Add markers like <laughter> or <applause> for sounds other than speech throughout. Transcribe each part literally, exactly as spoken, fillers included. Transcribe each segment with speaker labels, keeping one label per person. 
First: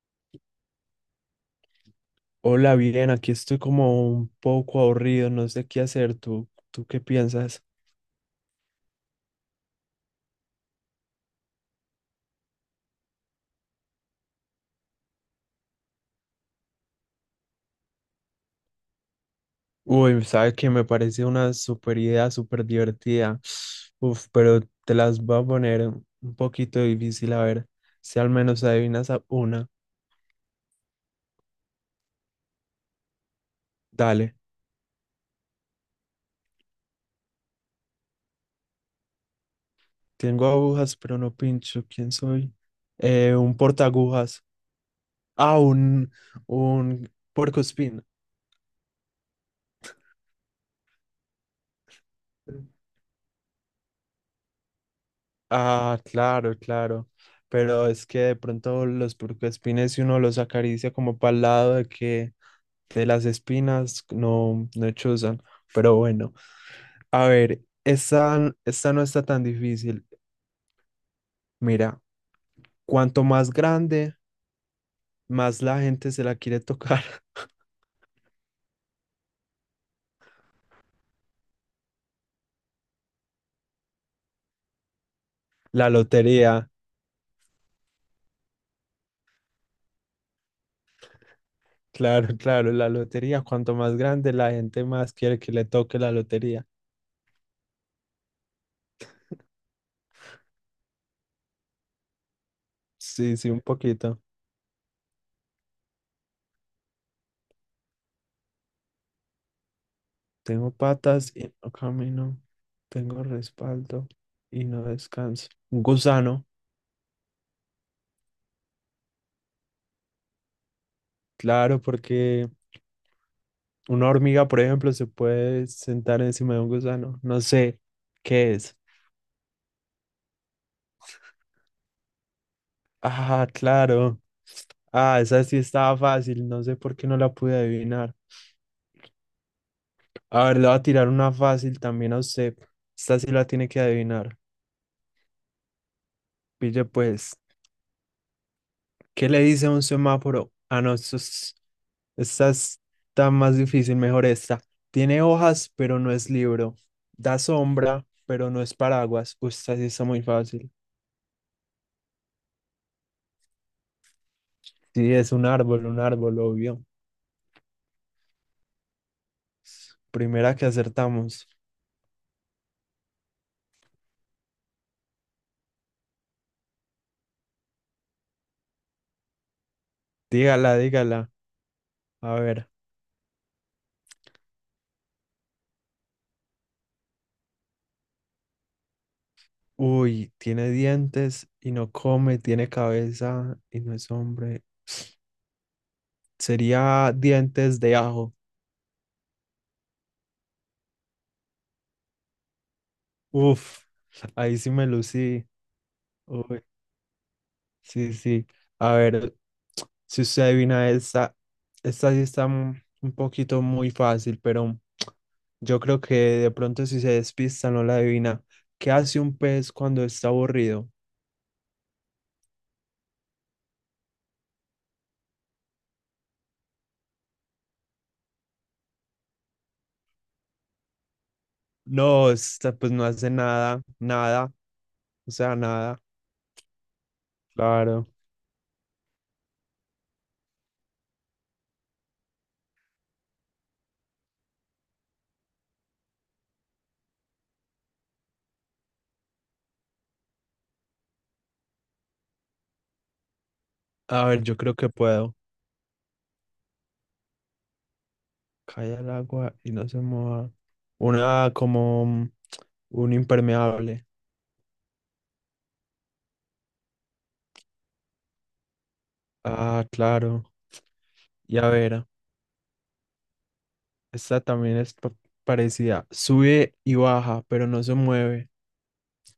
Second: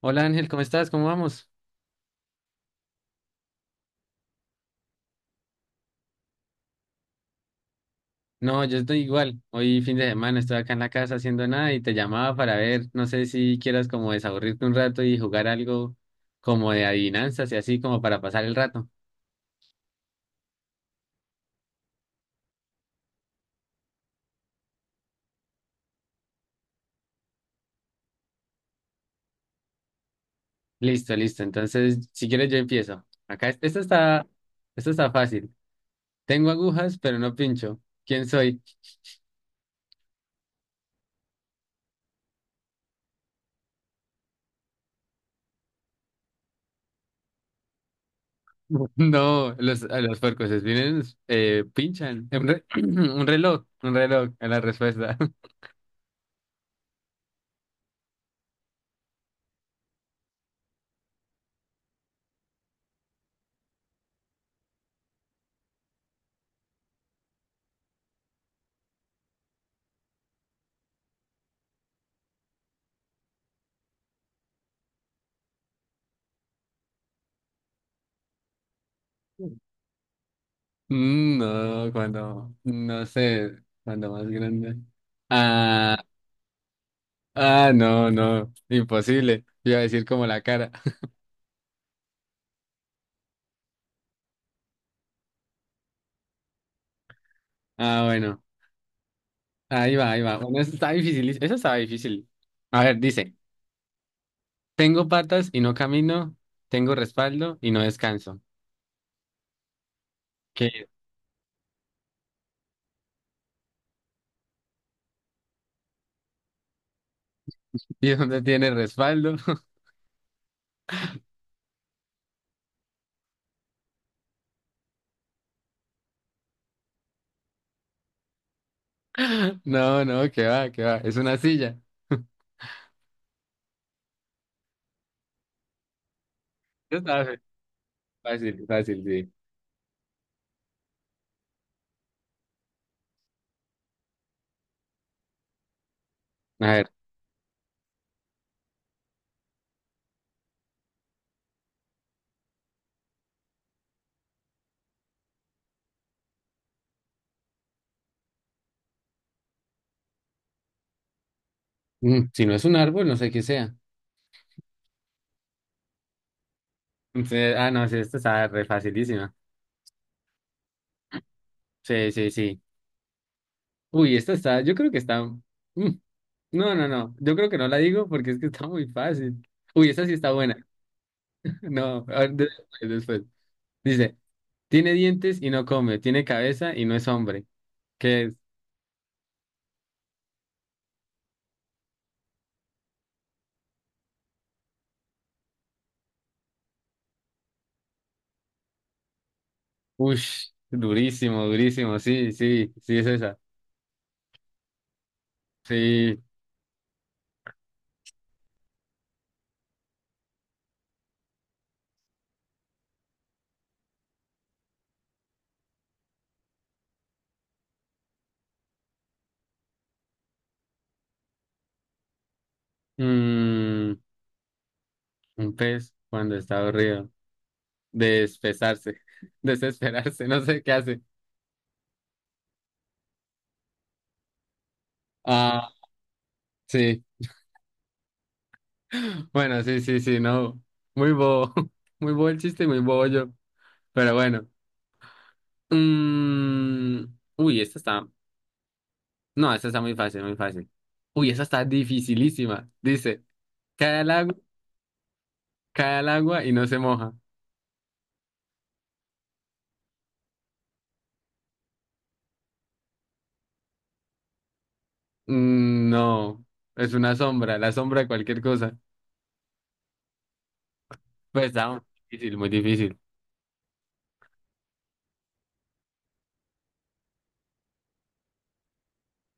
Speaker 1: Hola Ángel, ¿cómo estás? ¿Cómo vamos?
Speaker 2: Hola, bien, aquí estoy como un poco aburrido, no sé qué hacer. ¿Tú, tú qué piensas?
Speaker 1: No, yo estoy igual. Hoy fin de semana estoy acá en la casa haciendo nada y te llamaba para ver, no sé si quieras como desaburrirte un rato y jugar algo como de adivinanzas y así como para pasar el rato.
Speaker 2: Uy, sabes que me parece una super idea, súper divertida. Uf, pero te las voy a poner un poquito difícil, a ver si al menos adivinas a una.
Speaker 1: Listo, listo. Entonces, si quieres yo empiezo. Acá es- esto está,
Speaker 2: Dale,
Speaker 1: esto está fácil. Tengo agujas, pero no pincho. ¿Quién soy?
Speaker 2: tengo agujas, pero no pincho. ¿Quién soy? Eh, un portaagujas. Ah, un, un puercoespín.
Speaker 1: <laughs> No, los, a los puercos espines eh, pinchan. Un, re- <clears throat> un reloj, un reloj, es la respuesta.
Speaker 2: Ah, claro, claro. Pero es que de pronto los puercoespines, si uno los acaricia como para el lado de que de las espinas, no, no chuzan. Pero bueno, a ver, esta, esta no está tan difícil. Mira, cuanto más grande, más la gente se la quiere tocar. <laughs>
Speaker 1: <laughs> Mm, No, cuando, no sé, cuando más grande.
Speaker 2: La
Speaker 1: Ah,
Speaker 2: lotería,
Speaker 1: ah, no, no, imposible. Iba a decir como la cara. <laughs>
Speaker 2: claro, claro, la lotería. Cuanto más grande, la gente más quiere que le toque la lotería.
Speaker 1: Ah, bueno, ahí va, ahí va. Bueno, eso está difícil, eso estaba difícil. A ver, dice,
Speaker 2: Sí, sí, un poquito.
Speaker 1: tengo patas y no camino, tengo respaldo y no descanso.
Speaker 2: Tengo
Speaker 1: ¿Qué?
Speaker 2: patas y no camino. Tengo respaldo y no descanso. Un gusano,
Speaker 1: <laughs> ¿Y dónde tiene respaldo?
Speaker 2: claro, porque una hormiga, por ejemplo, se puede sentar encima de un gusano. No sé qué es.
Speaker 1: <laughs> No, no, que va, que va, es una silla. <laughs>
Speaker 2: Ah, claro. Ah, esa sí estaba fácil. No sé por
Speaker 1: Eso
Speaker 2: qué no
Speaker 1: estaba
Speaker 2: la
Speaker 1: fe-
Speaker 2: pude adivinar.
Speaker 1: fácil, fácil, sí.
Speaker 2: A ver, le voy a tirar una fácil también a usted. Esta sí la tiene que adivinar.
Speaker 1: A
Speaker 2: Pille
Speaker 1: ver,
Speaker 2: pues. ¿Qué le dice un semáforo? Ah, no, esto es- esta está más difícil, mejor esta. Tiene hojas, pero no es libro. Da sombra, pero no es paraguas. Uy, esta sí está muy fácil.
Speaker 1: mm, si no es un árbol, no sé qué sea.
Speaker 2: Sí, es un árbol, un árbol, obvio.
Speaker 1: Entonces, ah, no, sí, esto está re facilísima.
Speaker 2: Primera que acertamos.
Speaker 1: Sí, sí, sí. Uy, esta está, yo creo que está. mm, No, no, no. Yo creo que no la digo porque es que está muy fácil. Uy, esta sí está buena.
Speaker 2: Dígala, dígala.
Speaker 1: <laughs> No, a ver,
Speaker 2: A ver.
Speaker 1: después, después. Dice, tiene dientes y no come, tiene cabeza y no es hombre. ¿Qué es,
Speaker 2: Uy, tiene dientes y no come, tiene cabeza y no es hombre. Sería dientes de ajo.
Speaker 1: ush, durísimo, durísimo. Sí, sí, sí es esa.
Speaker 2: Uf, ahí sí me lucí.
Speaker 1: Sí.
Speaker 2: Uy, sí, sí. A ver, si usted adivina esta, esta sí está un un poquito muy fácil, pero yo creo que de pronto si se despista no la adivina. ¿Qué hace un pez cuando está aburrido?
Speaker 1: Mm, un pez cuando está aburrido. Despesarse, <laughs> desesperarse, no sé qué hace.
Speaker 2: No, esta pues no hace nada, nada, o sea,
Speaker 1: Ah,
Speaker 2: nada.
Speaker 1: sí.
Speaker 2: Claro.
Speaker 1: Bueno, sí, sí, sí, no. Muy bobo. <laughs> Muy bobo el chiste y muy bobo yo. Pero bueno. Mm, Uy, esta está. No, esta está muy fácil, muy fácil. Uy, esta está dificilísima. Dice, cae al
Speaker 2: A
Speaker 1: agua,
Speaker 2: ver, yo creo que puedo.
Speaker 1: cae al agua y no se moja.
Speaker 2: Cae al agua y no se mueva. Una como un un impermeable.
Speaker 1: Mm, no, es una sombra, la sombra de cualquier cosa.
Speaker 2: Ah, claro.
Speaker 1: Pues
Speaker 2: Y
Speaker 1: está
Speaker 2: a
Speaker 1: muy
Speaker 2: ver,
Speaker 1: difícil, muy difícil.
Speaker 2: esta también es pa- parecida. Sube y baja, pero no se mueve.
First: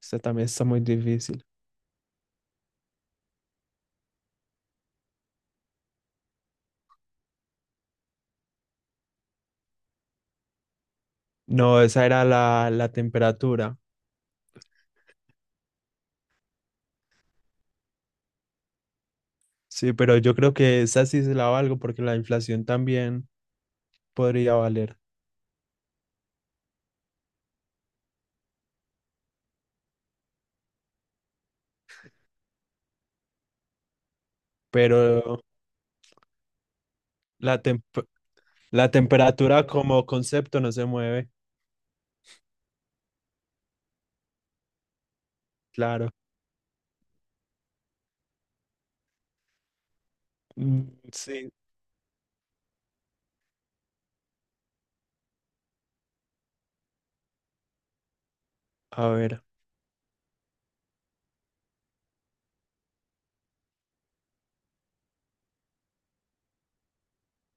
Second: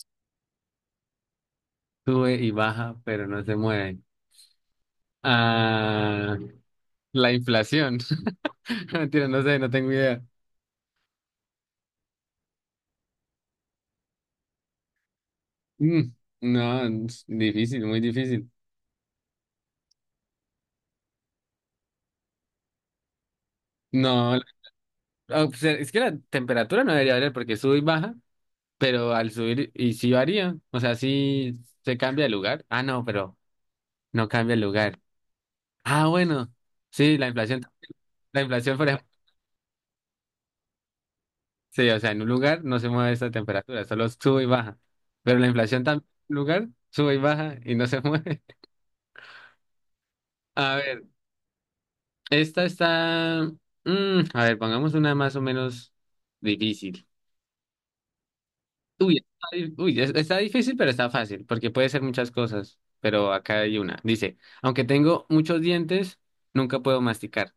Speaker 2: Esta también está muy difícil.
Speaker 1: Sube y baja, pero no se mueve. Ah, la inflación. <laughs> Mentira, no sé, no tengo idea.
Speaker 2: No, esa era la, la temperatura.
Speaker 1: Mm, no, es difícil, muy difícil.
Speaker 2: Sí, pero yo creo que esa sí se la valgo porque la inflación también
Speaker 1: No, la-
Speaker 2: podría valer.
Speaker 1: ah, o sea, es que la temperatura no debería variar porque sube y baja, pero al subir y sí varía, o sea, sí se cambia de lugar. Ah, no, pero no cambia el lugar.
Speaker 2: Pero
Speaker 1: Ah, bueno, sí, la
Speaker 2: la,
Speaker 1: inflación,
Speaker 2: tem-
Speaker 1: la inflación, por
Speaker 2: la
Speaker 1: ejemplo,
Speaker 2: temperatura como concepto no se mueve,
Speaker 1: sí, o sea, en un lugar no se mueve esa temperatura, solo sube y baja, pero la inflación también
Speaker 2: claro.
Speaker 1: en un lugar sube y baja y no se mueve. <laughs> A
Speaker 2: Mm,
Speaker 1: ver,
Speaker 2: sí,
Speaker 1: esta está, mm, a ver, pongamos una más o menos difícil.
Speaker 2: a
Speaker 1: Uy,
Speaker 2: ver.
Speaker 1: está, uy, es- está difícil, pero está fácil, porque puede ser muchas cosas, pero acá hay una. Dice, aunque tengo muchos dientes, nunca puedo masticar.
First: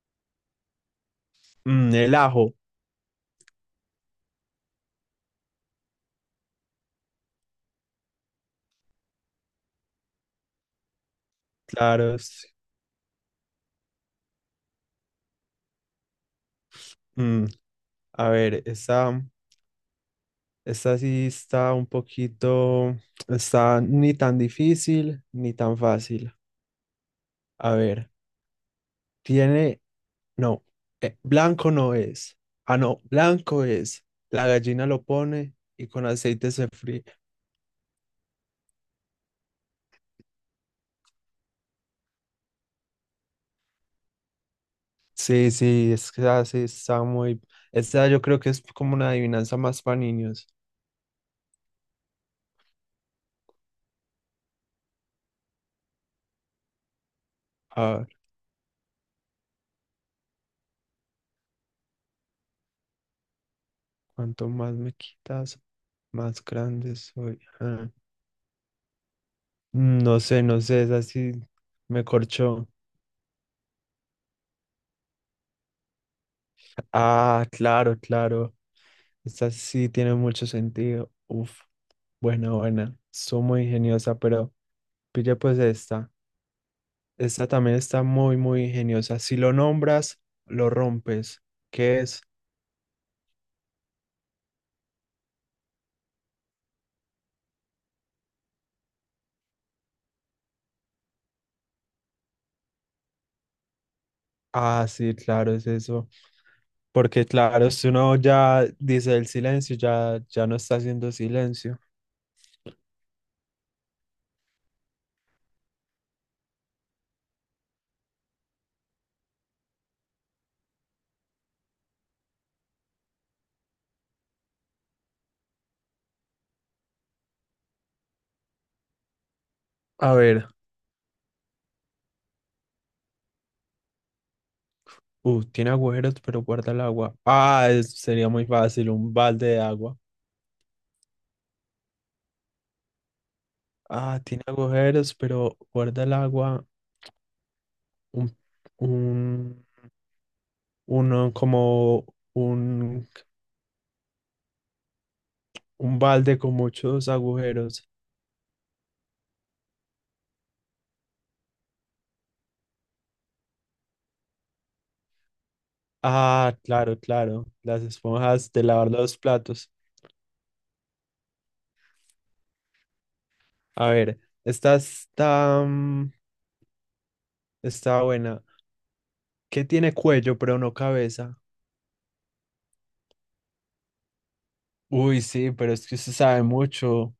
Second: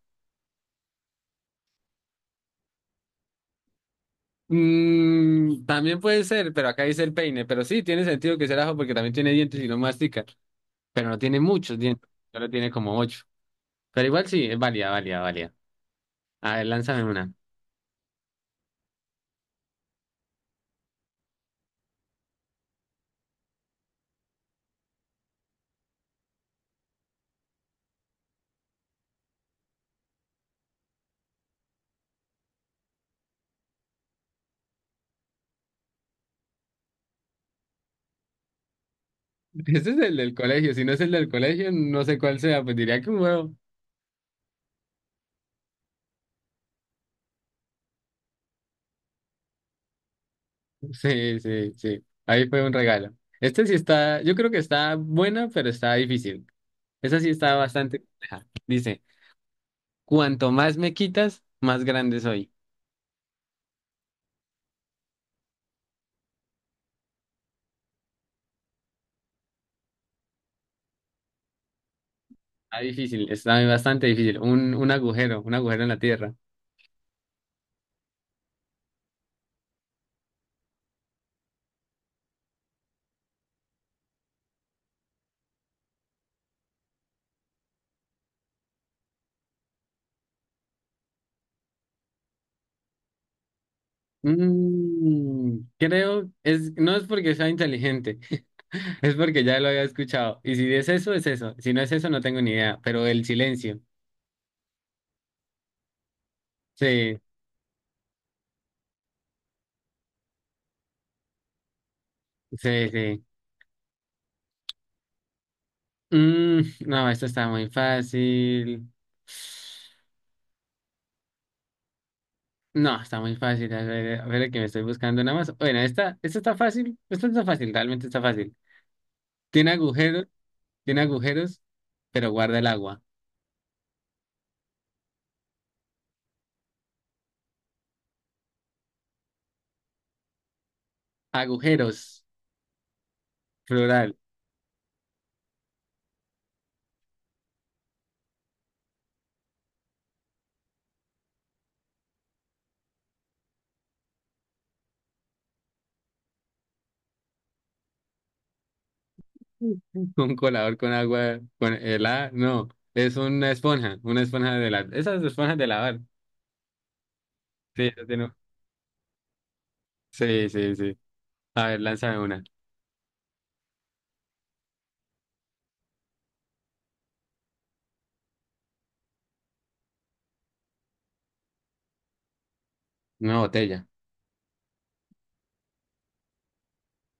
Speaker 2: Mm, el ajo,
Speaker 1: Mm, también puede ser, pero acá dice el peine, pero sí, tiene sentido que sea el ajo porque también tiene dientes y no mastica, pero no tiene muchos dientes,
Speaker 2: claro. Sí.
Speaker 1: solo tiene como ocho. Pero igual sí, es válida, válida, válida. A ver, lánzame una.
Speaker 2: Mm, a ver, esa, esa sí está un poquito, está ni tan difícil ni tan fácil. A ver, tiene No, eh, blanco no es. Ah, no, blanco es. La gallina lo pone y con aceite se fríe.
Speaker 1: <laughs> Este es el del colegio, si no es el del colegio, no sé cuál sea, pues diría que un huevo.
Speaker 2: Sí, sí, es que así está muy... Esta yo creo que es como una adivinanza más para niños.
Speaker 1: Sí, sí, sí. Ahí fue un regalo. Este sí está, yo creo que está buena, pero está difícil. Esa sí está
Speaker 2: A
Speaker 1: bastante
Speaker 2: ver,
Speaker 1: compleja. Dice, cuanto más me quitas, más grande soy.
Speaker 2: cuanto más me quitas, más grande soy. Ah, no sé, no sé, es así, me corchó.
Speaker 1: Está difícil, está bastante difícil. Un, un agujero, un agujero en la tierra.
Speaker 2: Ah, claro, claro. Esta sí tiene mucho sentido. Uf, buena, buena. Soy muy ingeniosa, pero pille pues esta. Esta también está muy, muy ingeniosa. Si lo nombras, lo rompes. ¿Qué es?
Speaker 1: Mm, creo, es, no es porque sea inteligente, <laughs> es porque ya lo había escuchado. Y si es eso, es eso. Si no es eso, no tengo ni idea. Pero el silencio.
Speaker 2: Ah, sí, claro, es eso.
Speaker 1: Sí,
Speaker 2: Porque claro, si uno ya dice el silencio, ya, ya no está haciendo silencio.
Speaker 1: sí, sí. Mm, no, esto está muy fácil. No, está muy fácil. A ver, a ver que me estoy buscando nada más. Bueno, esta, esta está fácil. Esta no está fácil, realmente está fácil. Tiene
Speaker 2: A
Speaker 1: agujeros,
Speaker 2: ver,
Speaker 1: tiene agujeros, pero guarda el agua.
Speaker 2: uh, tiene agujeros, pero guarda el agua. Ah, es- sería muy fácil, un balde de agua.
Speaker 1: Agujeros, plural.
Speaker 2: Ah, tiene agujeros, pero guarda el agua. Un, un, uno como un, un balde con muchos agujeros.
Speaker 1: <laughs> Un colador con agua, con el A, no. Es una esponja, una esponja de la, esas esponjas de lavar.
Speaker 2: Ah, claro, claro. Las
Speaker 1: Sí, esa tiene-
Speaker 2: esponjas de lavar los platos.
Speaker 1: Sí, sí, sí. A ver, lánzame una.
Speaker 2: A ver, esta está, mm, está buena. ¿Qué tiene cuello pero no cabeza?
Speaker 1: Una botella.
Speaker 2: Uy, sí, pero es que usted sabe mucho.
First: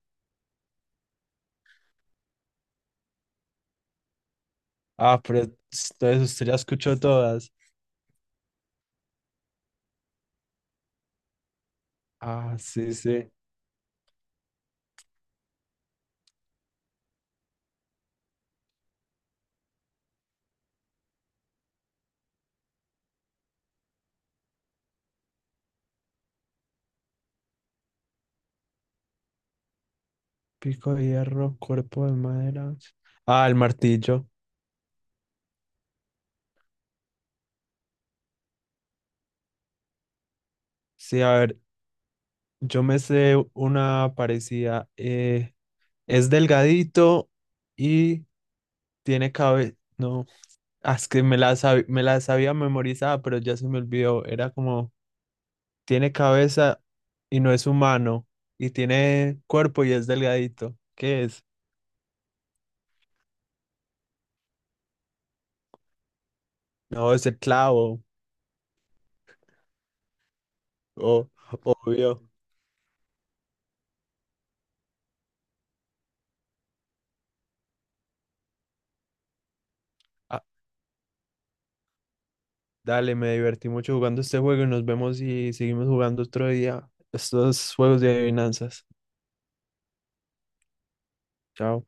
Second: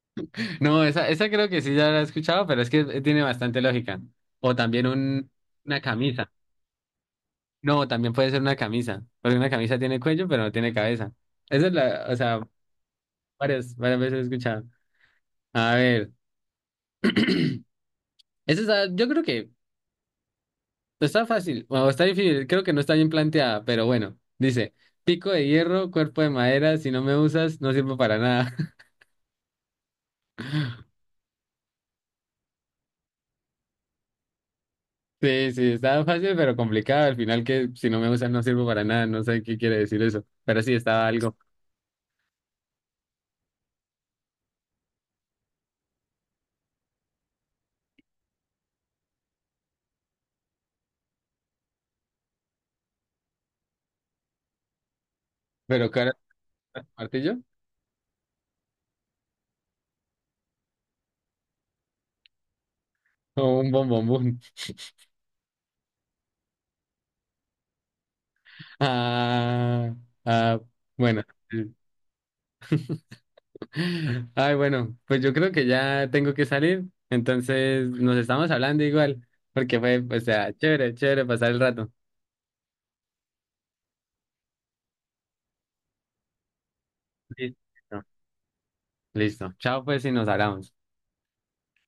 Speaker 1: No, esa, esa creo que sí ya la he escuchado, pero es que eh, tiene bastante lógica. O también
Speaker 2: Ah,
Speaker 1: un,
Speaker 2: pero
Speaker 1: una
Speaker 2: entonces
Speaker 1: camisa.
Speaker 2: usted ya escuchó todas.
Speaker 1: No, también puede ser una camisa, porque una camisa tiene cuello, pero no tiene cabeza. Esa es la, o sea,
Speaker 2: Ah, sí, sí.
Speaker 1: varias, varias veces he escuchado. A ver, eso está, yo creo que está fácil, o está difícil, creo que no está bien planteada, pero bueno, dice, pico de hierro, cuerpo de madera, si no me usas, no sirvo para nada. <laughs>
Speaker 2: Pico de hierro, cuerpo de madera. Ah, el martillo.
Speaker 1: Sí, sí, está fácil, pero complicado. Al final que si no me usas, no sirvo para nada, no sé qué quiere decir eso, pero sí, estaba
Speaker 2: Sí, a
Speaker 1: algo.
Speaker 2: ver, yo me sé una parecida. Eh, es delgadito y tiene cabeza. No. Ah, es que me la, sab- me la sabía memorizada, pero ya se me olvidó. Era como,
Speaker 1: Pero claro,
Speaker 2: tiene cabeza
Speaker 1: ¿martillo?
Speaker 2: y no es humano, y tiene cuerpo y es delgadito. ¿Qué es?
Speaker 1: ¿O un bombombón?
Speaker 2: No, es el clavo.
Speaker 1: Ah, ah, bueno.
Speaker 2: O obvio.
Speaker 1: Ay, bueno, pues yo creo que ya tengo que salir. Entonces nos estamos hablando igual, porque fue, o
Speaker 2: Ah,
Speaker 1: sea, chévere, chévere pasar el rato.
Speaker 2: dale, me divertí mucho jugando este juego y nos vemos y seguimos jugando otro día. Estos juegos
Speaker 1: Listo.
Speaker 2: de adivinanzas.
Speaker 1: Listo. Chao, pues, y nos hablamos.
Speaker 2: Chao.